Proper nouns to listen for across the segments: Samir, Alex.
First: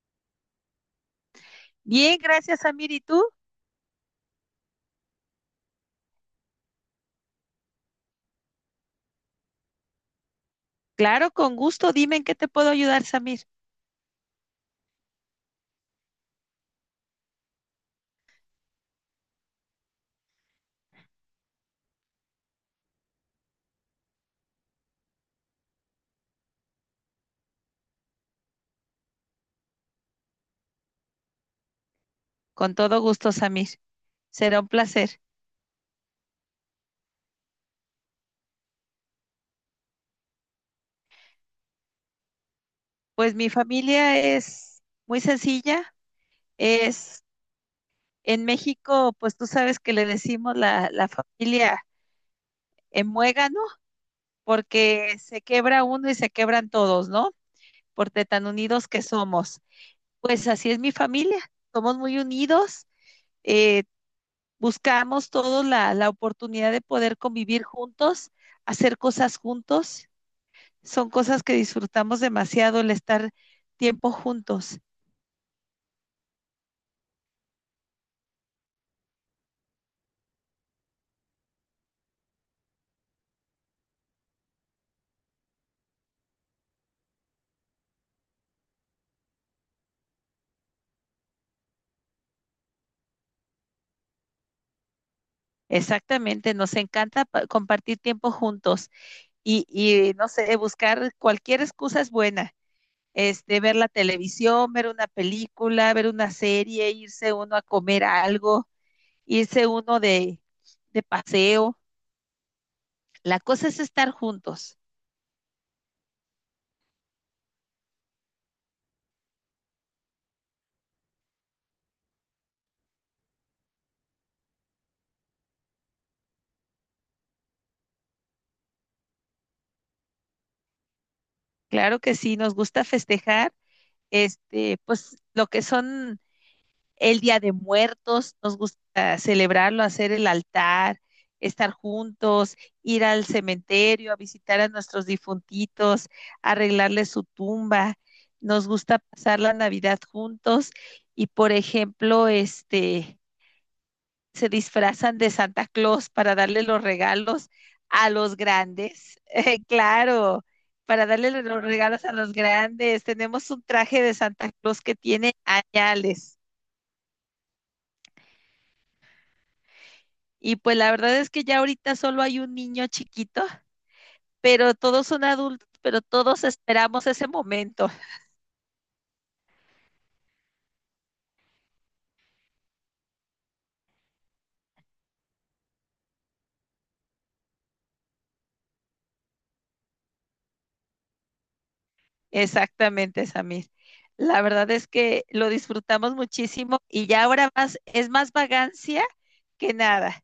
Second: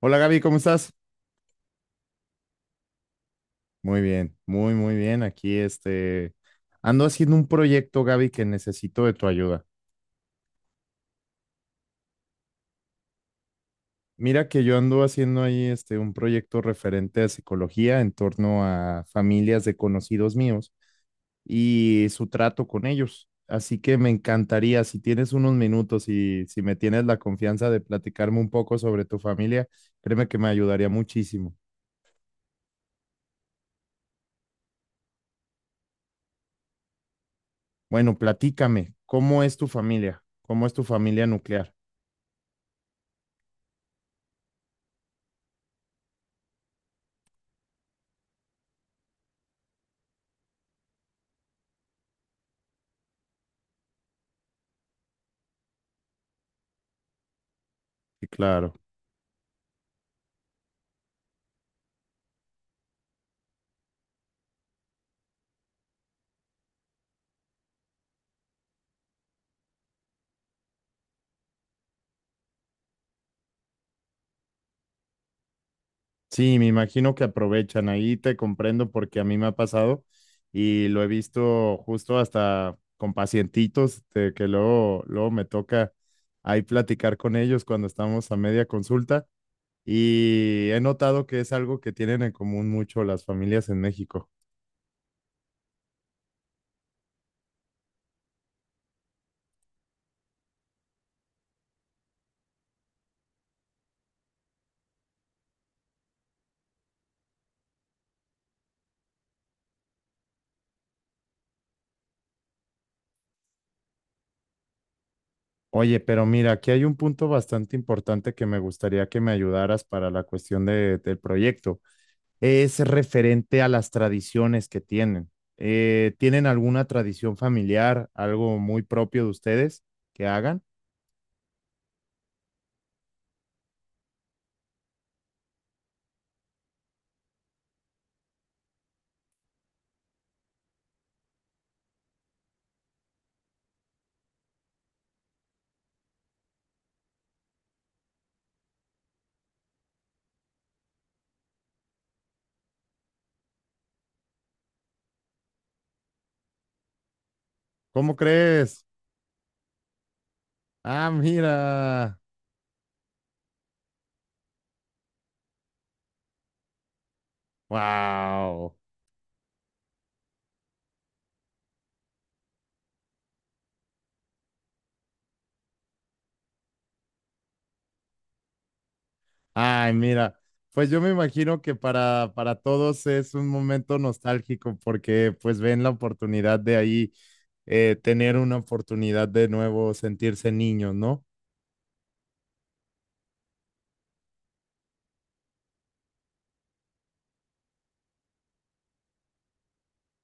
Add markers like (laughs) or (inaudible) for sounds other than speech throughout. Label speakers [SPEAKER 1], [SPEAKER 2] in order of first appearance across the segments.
[SPEAKER 1] Hola Gaby, ¿cómo estás?
[SPEAKER 2] Bien, gracias, Samir. ¿Y tú?
[SPEAKER 1] Muy bien, muy, muy bien. Aquí ando haciendo un proyecto, Gaby, que necesito de tu ayuda.
[SPEAKER 2] Claro, con gusto. Dime en qué te puedo ayudar, Samir.
[SPEAKER 1] Mira que yo ando haciendo ahí un proyecto referente a psicología en torno a familias de conocidos míos y su trato con ellos. Así que me encantaría, si tienes unos minutos y si me tienes la confianza de platicarme un poco sobre tu familia, créeme que me ayudaría muchísimo.
[SPEAKER 2] Con todo gusto, Samir. Será un placer.
[SPEAKER 1] Bueno, platícame, ¿cómo es tu familia? ¿Cómo es tu familia nuclear?
[SPEAKER 2] Pues mi familia es muy sencilla. Es en México, pues tú sabes que le decimos la familia en muégano, porque se quebra uno y se quebran todos, ¿no? Por de
[SPEAKER 1] Sí,
[SPEAKER 2] tan
[SPEAKER 1] claro.
[SPEAKER 2] unidos que somos. Pues así es mi familia. Somos muy unidos. eh, Buscamos todos la oportunidad de poder convivir juntos, hacer cosas juntos. Son cosas que disfrutamos demasiado el estar tiempo juntos.
[SPEAKER 1] Sí, me imagino que aprovechan. Ahí te comprendo porque a mí me ha pasado y lo he visto justo hasta con pacientitos de que luego, luego me toca ahí platicar con ellos cuando estamos a media consulta y he notado que es algo que tienen en común mucho las familias en México.
[SPEAKER 2] Exactamente, nos encanta compartir tiempo juntos no sé, buscar cualquier excusa es buena. Este, ver la televisión, ver una película, ver una serie, irse uno a comer algo, irse uno de paseo. La cosa es estar juntos.
[SPEAKER 1] Oye, pero mira, aquí hay un punto bastante importante que me gustaría que me ayudaras para la del proyecto. Es referente a las tradiciones que tienen. ¿Tienen alguna tradición familiar, algo muy propio de ustedes que hagan?
[SPEAKER 2] Claro que sí, nos gusta festejar este, pues lo que son el Día de Muertos, nos gusta celebrarlo, hacer el altar, estar juntos, ir al cementerio, a visitar a nuestros difuntitos, arreglarles su tumba. Nos gusta pasar la Navidad juntos y, por ejemplo, este, se disfrazan de Santa Claus para darle los regalos a
[SPEAKER 1] ¿Cómo
[SPEAKER 2] los
[SPEAKER 1] crees?
[SPEAKER 2] grandes. (laughs) Claro, para
[SPEAKER 1] Ah,
[SPEAKER 2] darle los regalos a
[SPEAKER 1] mira.
[SPEAKER 2] los grandes. Tenemos un traje de Santa Claus que tiene añales.
[SPEAKER 1] Wow.
[SPEAKER 2] Y pues la verdad es que ya ahorita solo hay un niño chiquito, pero todos son adultos, pero todos esperamos ese momento.
[SPEAKER 1] Ay, mira. Pues yo me imagino que para todos es un momento nostálgico porque pues ven la oportunidad de ahí tener una oportunidad de nuevo sentirse niños, ¿no?
[SPEAKER 2] Exactamente, Samir. La verdad es que lo disfrutamos muchísimo y ya ahora más es más vagancia que nada.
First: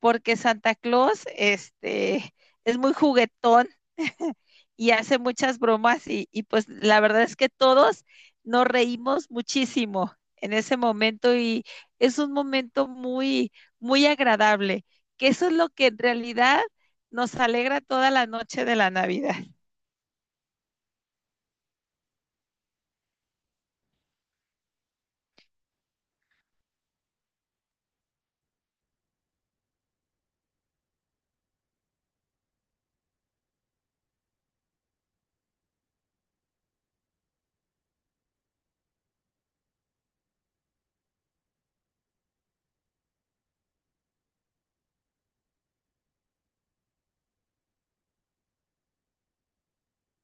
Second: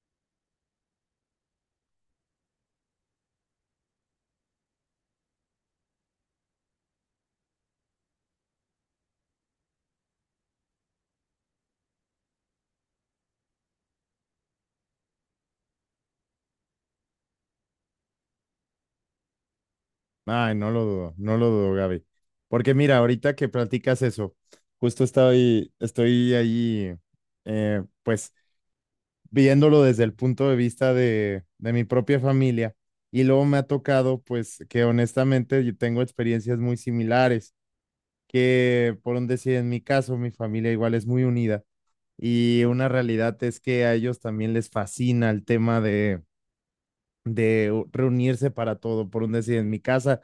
[SPEAKER 2] Porque Santa Claus este, es muy juguetón (laughs) y hace muchas bromas pues la verdad es que todos nos reímos muchísimo en ese momento y es un momento muy agradable, que eso es lo que en realidad nos alegra toda la noche de la Navidad.
[SPEAKER 1] Ay, no lo dudo, no lo dudo, Gaby. Porque mira, ahorita que platicas eso, justo estoy ahí, pues, viéndolo desde el punto de vista de mi propia familia. Y luego me ha tocado, pues, que honestamente yo tengo experiencias muy similares, que por un decir, en mi caso, mi familia igual es muy unida. Y una realidad es que a ellos también les fascina el tema de reunirse para todo. Por un decir, en mi casa,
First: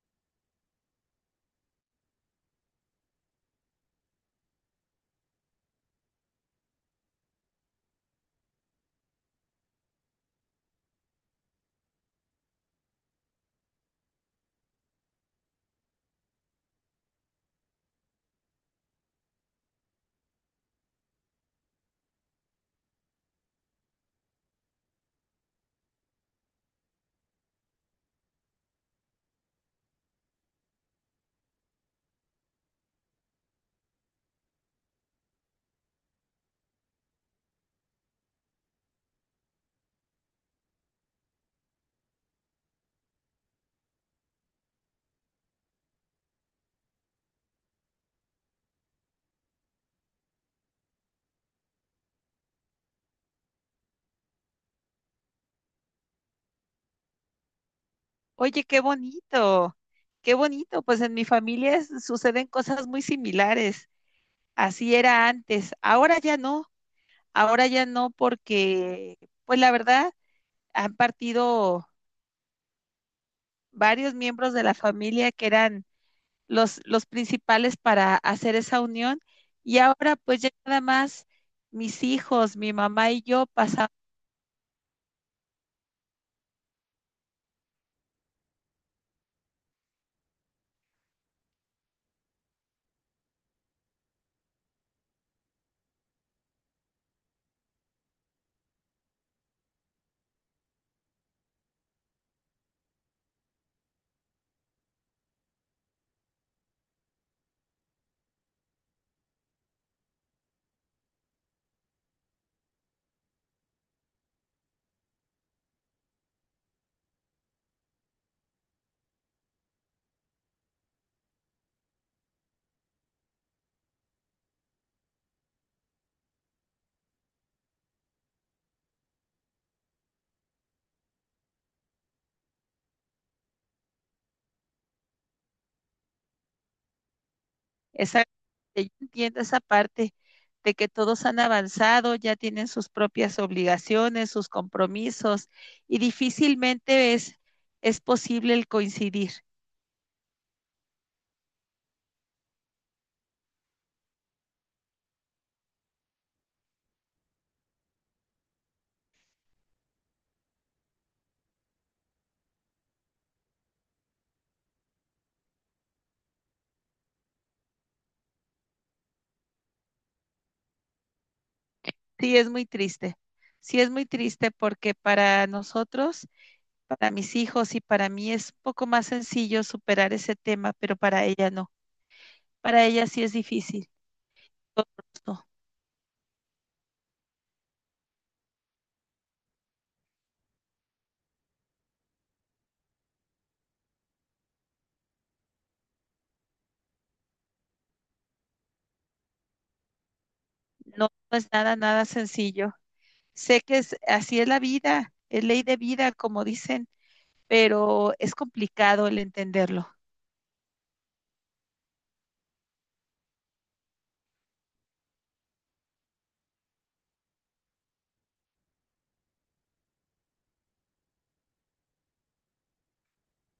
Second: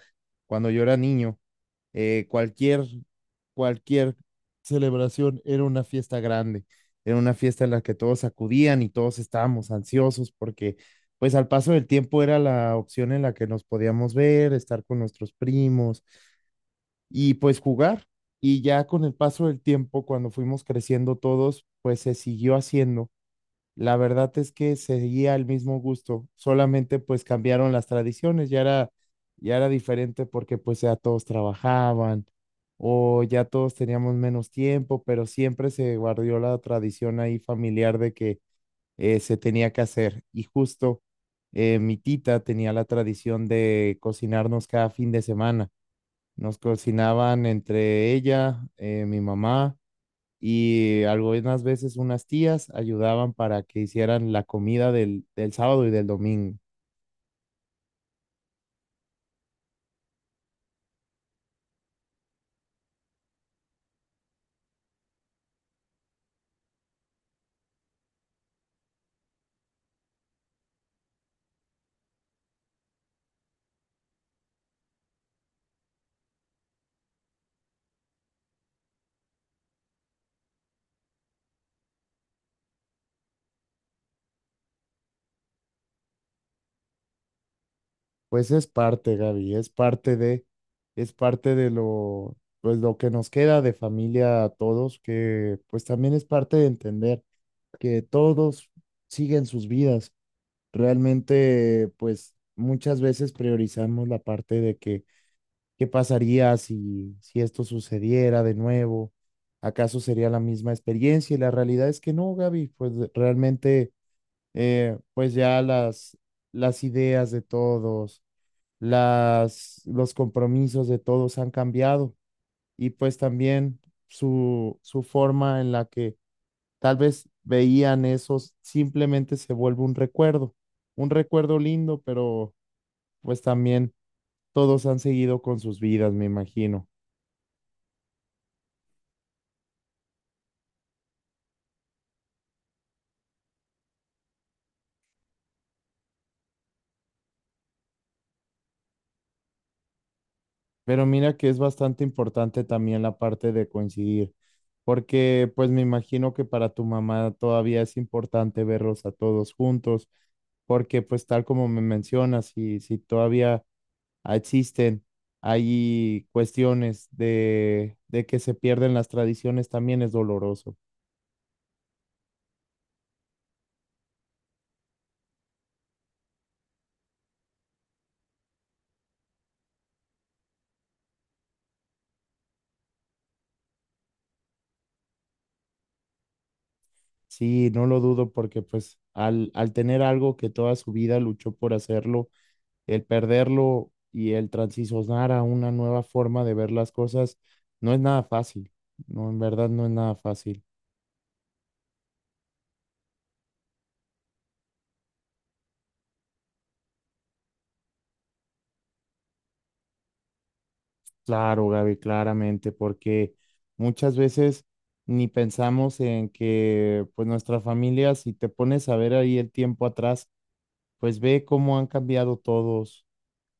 [SPEAKER 1] cuando yo era niño, cualquier, cualquier celebración era una fiesta grande, era una fiesta en la que todos acudían y todos estábamos ansiosos porque pues al paso del tiempo era la opción en la que nos podíamos ver, estar con nuestros primos y pues jugar. Y ya con el paso del tiempo, cuando fuimos creciendo todos, pues se siguió haciendo. La verdad es que seguía el mismo gusto, solamente pues cambiaron las tradiciones, ya era diferente porque pues ya todos trabajaban o ya todos teníamos menos tiempo, pero siempre se guardó la tradición ahí familiar de que se tenía que hacer. Y justo mi tita tenía la tradición de cocinarnos cada fin de semana. Nos cocinaban entre ella, mi mamá y algunas veces unas tías ayudaban para que hicieran la comida del, del sábado y del domingo.
[SPEAKER 2] Oye, qué bonito, pues en mi familia suceden cosas muy similares, así era antes, ahora ya no. Ahora ya no porque, pues la verdad, han partido varios miembros de la familia que eran los principales para hacer esa unión y ahora pues ya nada más mis hijos, mi mamá y yo pasamos
[SPEAKER 1] Pues es parte, Gaby, es parte de lo, pues lo que nos queda de familia a todos, que pues también es parte de entender que todos siguen sus vidas. Realmente, pues muchas veces priorizamos la parte de que ¿qué pasaría si, si esto sucediera de nuevo? ¿Acaso sería la misma experiencia? Y la realidad es que no, Gaby, pues realmente, pues ya las ideas de todos, las, los compromisos de todos han cambiado y pues también su forma en la que tal vez veían esos simplemente se vuelve un recuerdo lindo, pero pues también todos han seguido con sus vidas, me imagino.
[SPEAKER 2] esa, yo entiendo esa parte de que todos han avanzado, ya tienen sus propias obligaciones, sus compromisos y difícilmente es posible el coincidir.
[SPEAKER 1] Pero mira que es bastante importante también la parte de coincidir, porque pues me imagino que para tu mamá todavía es importante verlos a todos juntos, porque pues tal como me mencionas, si, si todavía existen, hay cuestiones de que se pierden las tradiciones, también es doloroso.
[SPEAKER 2] Sí, es muy triste. Sí, es muy triste porque para nosotros, para mis hijos y para mí es un poco más sencillo superar ese tema, pero para ella no. Para ella sí es difícil. No,
[SPEAKER 1] Sí, no lo dudo porque pues al, al tener algo que toda su vida luchó por hacerlo, el perderlo y el transicionar a una nueva forma de ver las cosas no es nada fácil. No, en verdad no es nada fácil.
[SPEAKER 2] no, no es nada sencillo. Sé que es, así es la vida, es ley de vida, como dicen, pero es complicado el entenderlo.
[SPEAKER 1] Claro, Gaby, claramente, porque muchas veces ni pensamos en que pues nuestra familia, si te pones a ver ahí el tiempo atrás, pues ve cómo han cambiado todos,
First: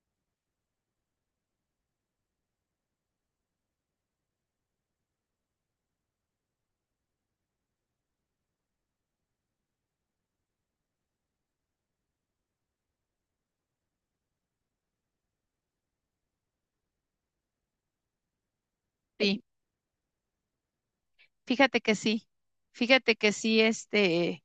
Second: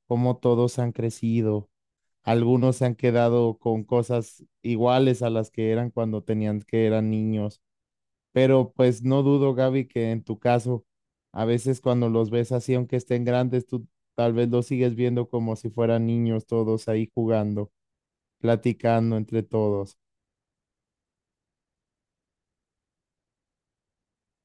[SPEAKER 1] cómo todos han crecido. Algunos se han quedado con cosas iguales a las que eran cuando tenían que eran niños. Pero pues no dudo, Gaby, que en tu caso, a veces cuando los ves así, aunque estén grandes, tú tal vez los sigues viendo como si fueran niños todos ahí jugando, platicando
[SPEAKER 2] Sí,
[SPEAKER 1] entre todos.
[SPEAKER 2] fíjate que sí. Fíjate que sí, este,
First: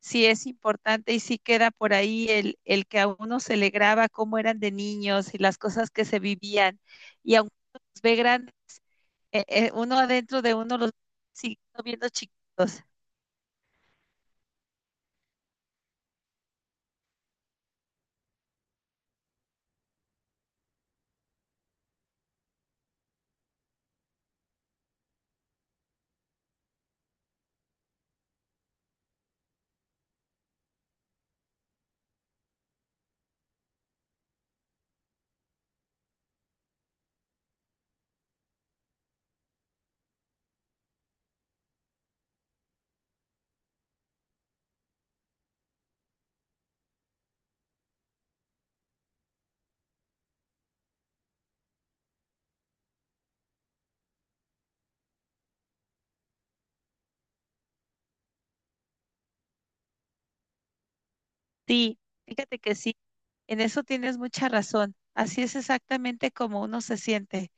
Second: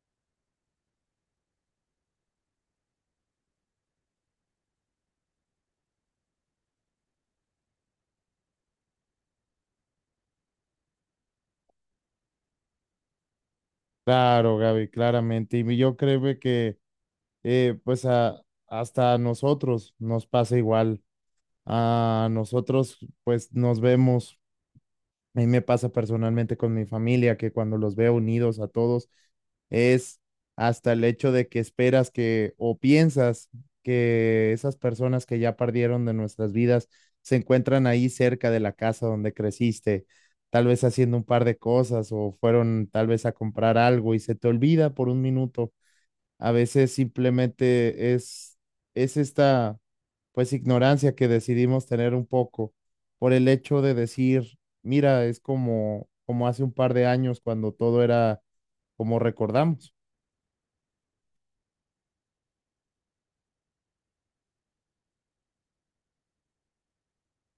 [SPEAKER 2] sí es importante y sí queda por ahí el que a uno se le graba cómo eran de niños y las cosas que se vivían. Y aunque uno los ve grandes, uno adentro de uno los sigue viendo chiquitos.
[SPEAKER 1] Claro, Gaby, claramente. Y yo creo que pues a, hasta a nosotros nos pasa igual. A nosotros pues nos vemos. A mí me pasa personalmente con mi familia que cuando los veo unidos a todos es hasta el hecho de que esperas que o piensas que esas personas que ya perdieron de nuestras vidas se encuentran ahí cerca de la casa donde creciste, tal vez haciendo un par de cosas o fueron tal vez a comprar algo y se te olvida por un minuto. A veces simplemente es esta, pues, ignorancia que decidimos tener un poco por el hecho de decir, mira, es como, como hace un par de años cuando todo era como recordamos.
[SPEAKER 2] Sí, fíjate que sí, en eso tienes mucha razón. Así es exactamente como uno se siente.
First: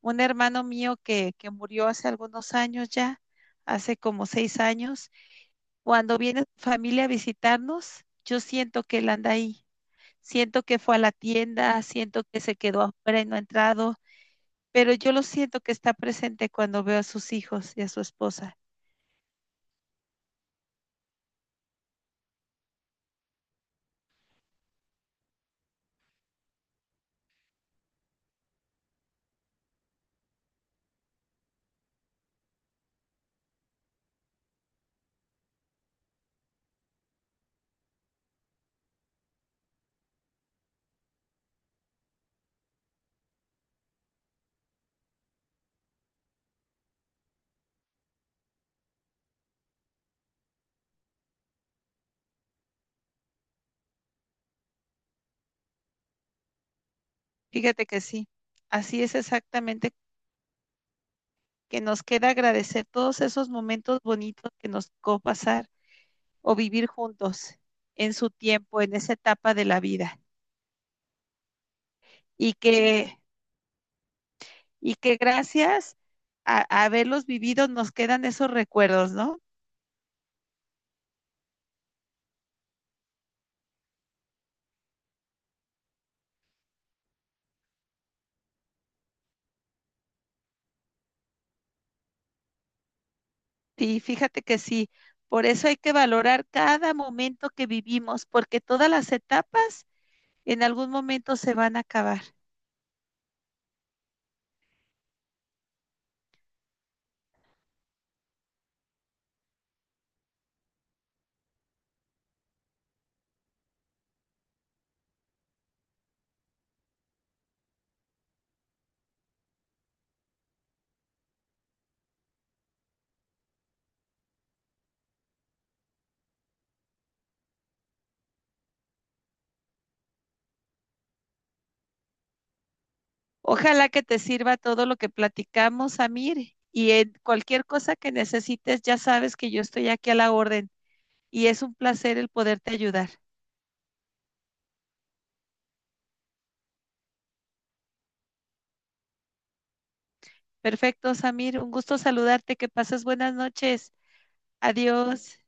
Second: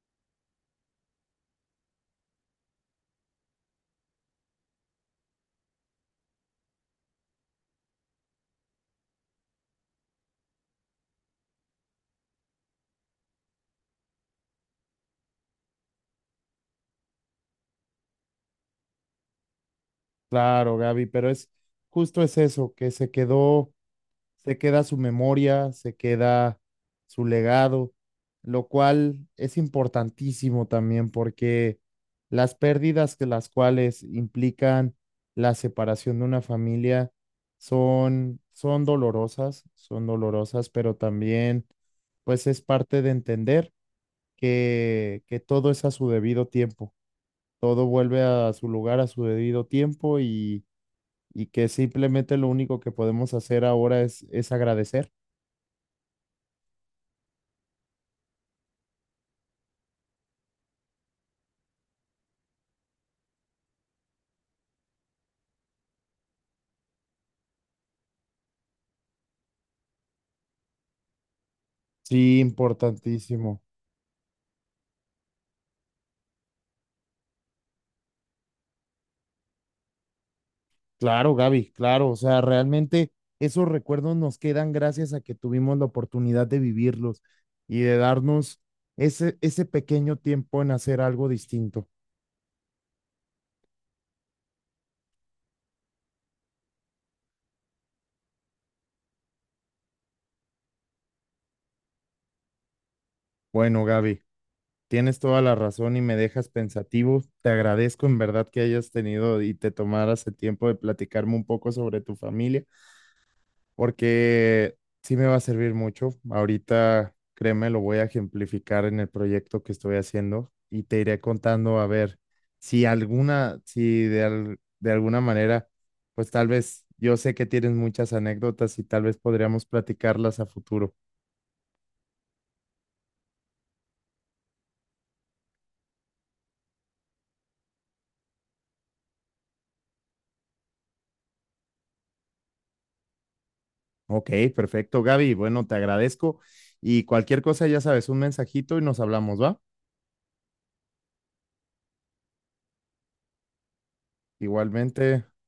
[SPEAKER 2] Un hermano mío que murió hace algunos años ya, hace como 6 años, cuando viene su familia a visitarnos, yo siento que él anda ahí, siento que fue a la tienda, siento que se quedó afuera y no ha entrado, pero yo lo siento que está presente cuando veo a sus hijos y a su esposa.
[SPEAKER 1] Claro, Gaby, pero es justo es eso, que se quedó. Se queda su memoria, se queda su legado, lo cual es importantísimo también porque las pérdidas que las cuales implican la separación de una familia son, son dolorosas, pero también pues es parte de entender que todo es a su debido tiempo, todo vuelve a su lugar a su debido tiempo y que simplemente lo único que podemos hacer ahora es agradecer.
[SPEAKER 2] Fíjate que sí, así es exactamente que nos queda agradecer todos esos momentos bonitos que nos tocó pasar o vivir juntos en su tiempo, en esa etapa de la vida.
[SPEAKER 1] Sí,
[SPEAKER 2] Y que,
[SPEAKER 1] importantísimo.
[SPEAKER 2] y que gracias a haberlos vivido nos quedan esos recuerdos, ¿no?
[SPEAKER 1] Claro, Gaby, claro. O sea, realmente esos recuerdos nos quedan gracias a que tuvimos la oportunidad de vivirlos y de darnos ese, ese pequeño tiempo en hacer algo distinto.
[SPEAKER 2] Sí, fíjate que sí. Por eso hay que valorar cada momento que vivimos, porque todas las etapas en algún momento se van a acabar.
[SPEAKER 1] Bueno, Gaby, tienes toda la razón y me dejas pensativo. Te agradezco en verdad que hayas tenido y te tomaras el tiempo de platicarme un poco sobre tu familia. Porque sí me va a servir mucho. Ahorita, créeme, lo voy a ejemplificar en el proyecto que estoy haciendo y te iré contando a ver si alguna, si de, al- de alguna manera, pues tal vez yo sé que tienes muchas anécdotas y tal vez podríamos platicarlas a futuro.
[SPEAKER 2] Ojalá que te sirva todo lo que platicamos, Amir, y en cualquier cosa que necesites, ya sabes que yo estoy aquí a la orden y es un placer el poderte ayudar.
[SPEAKER 1] Ok, perfecto, Gaby. Bueno, te agradezco y cualquier cosa, ya sabes, un mensajito y nos hablamos, ¿va?
[SPEAKER 2] Perfecto, Samir, un gusto saludarte, que pases buenas noches.
[SPEAKER 1] Igualmente.
[SPEAKER 2] Adiós.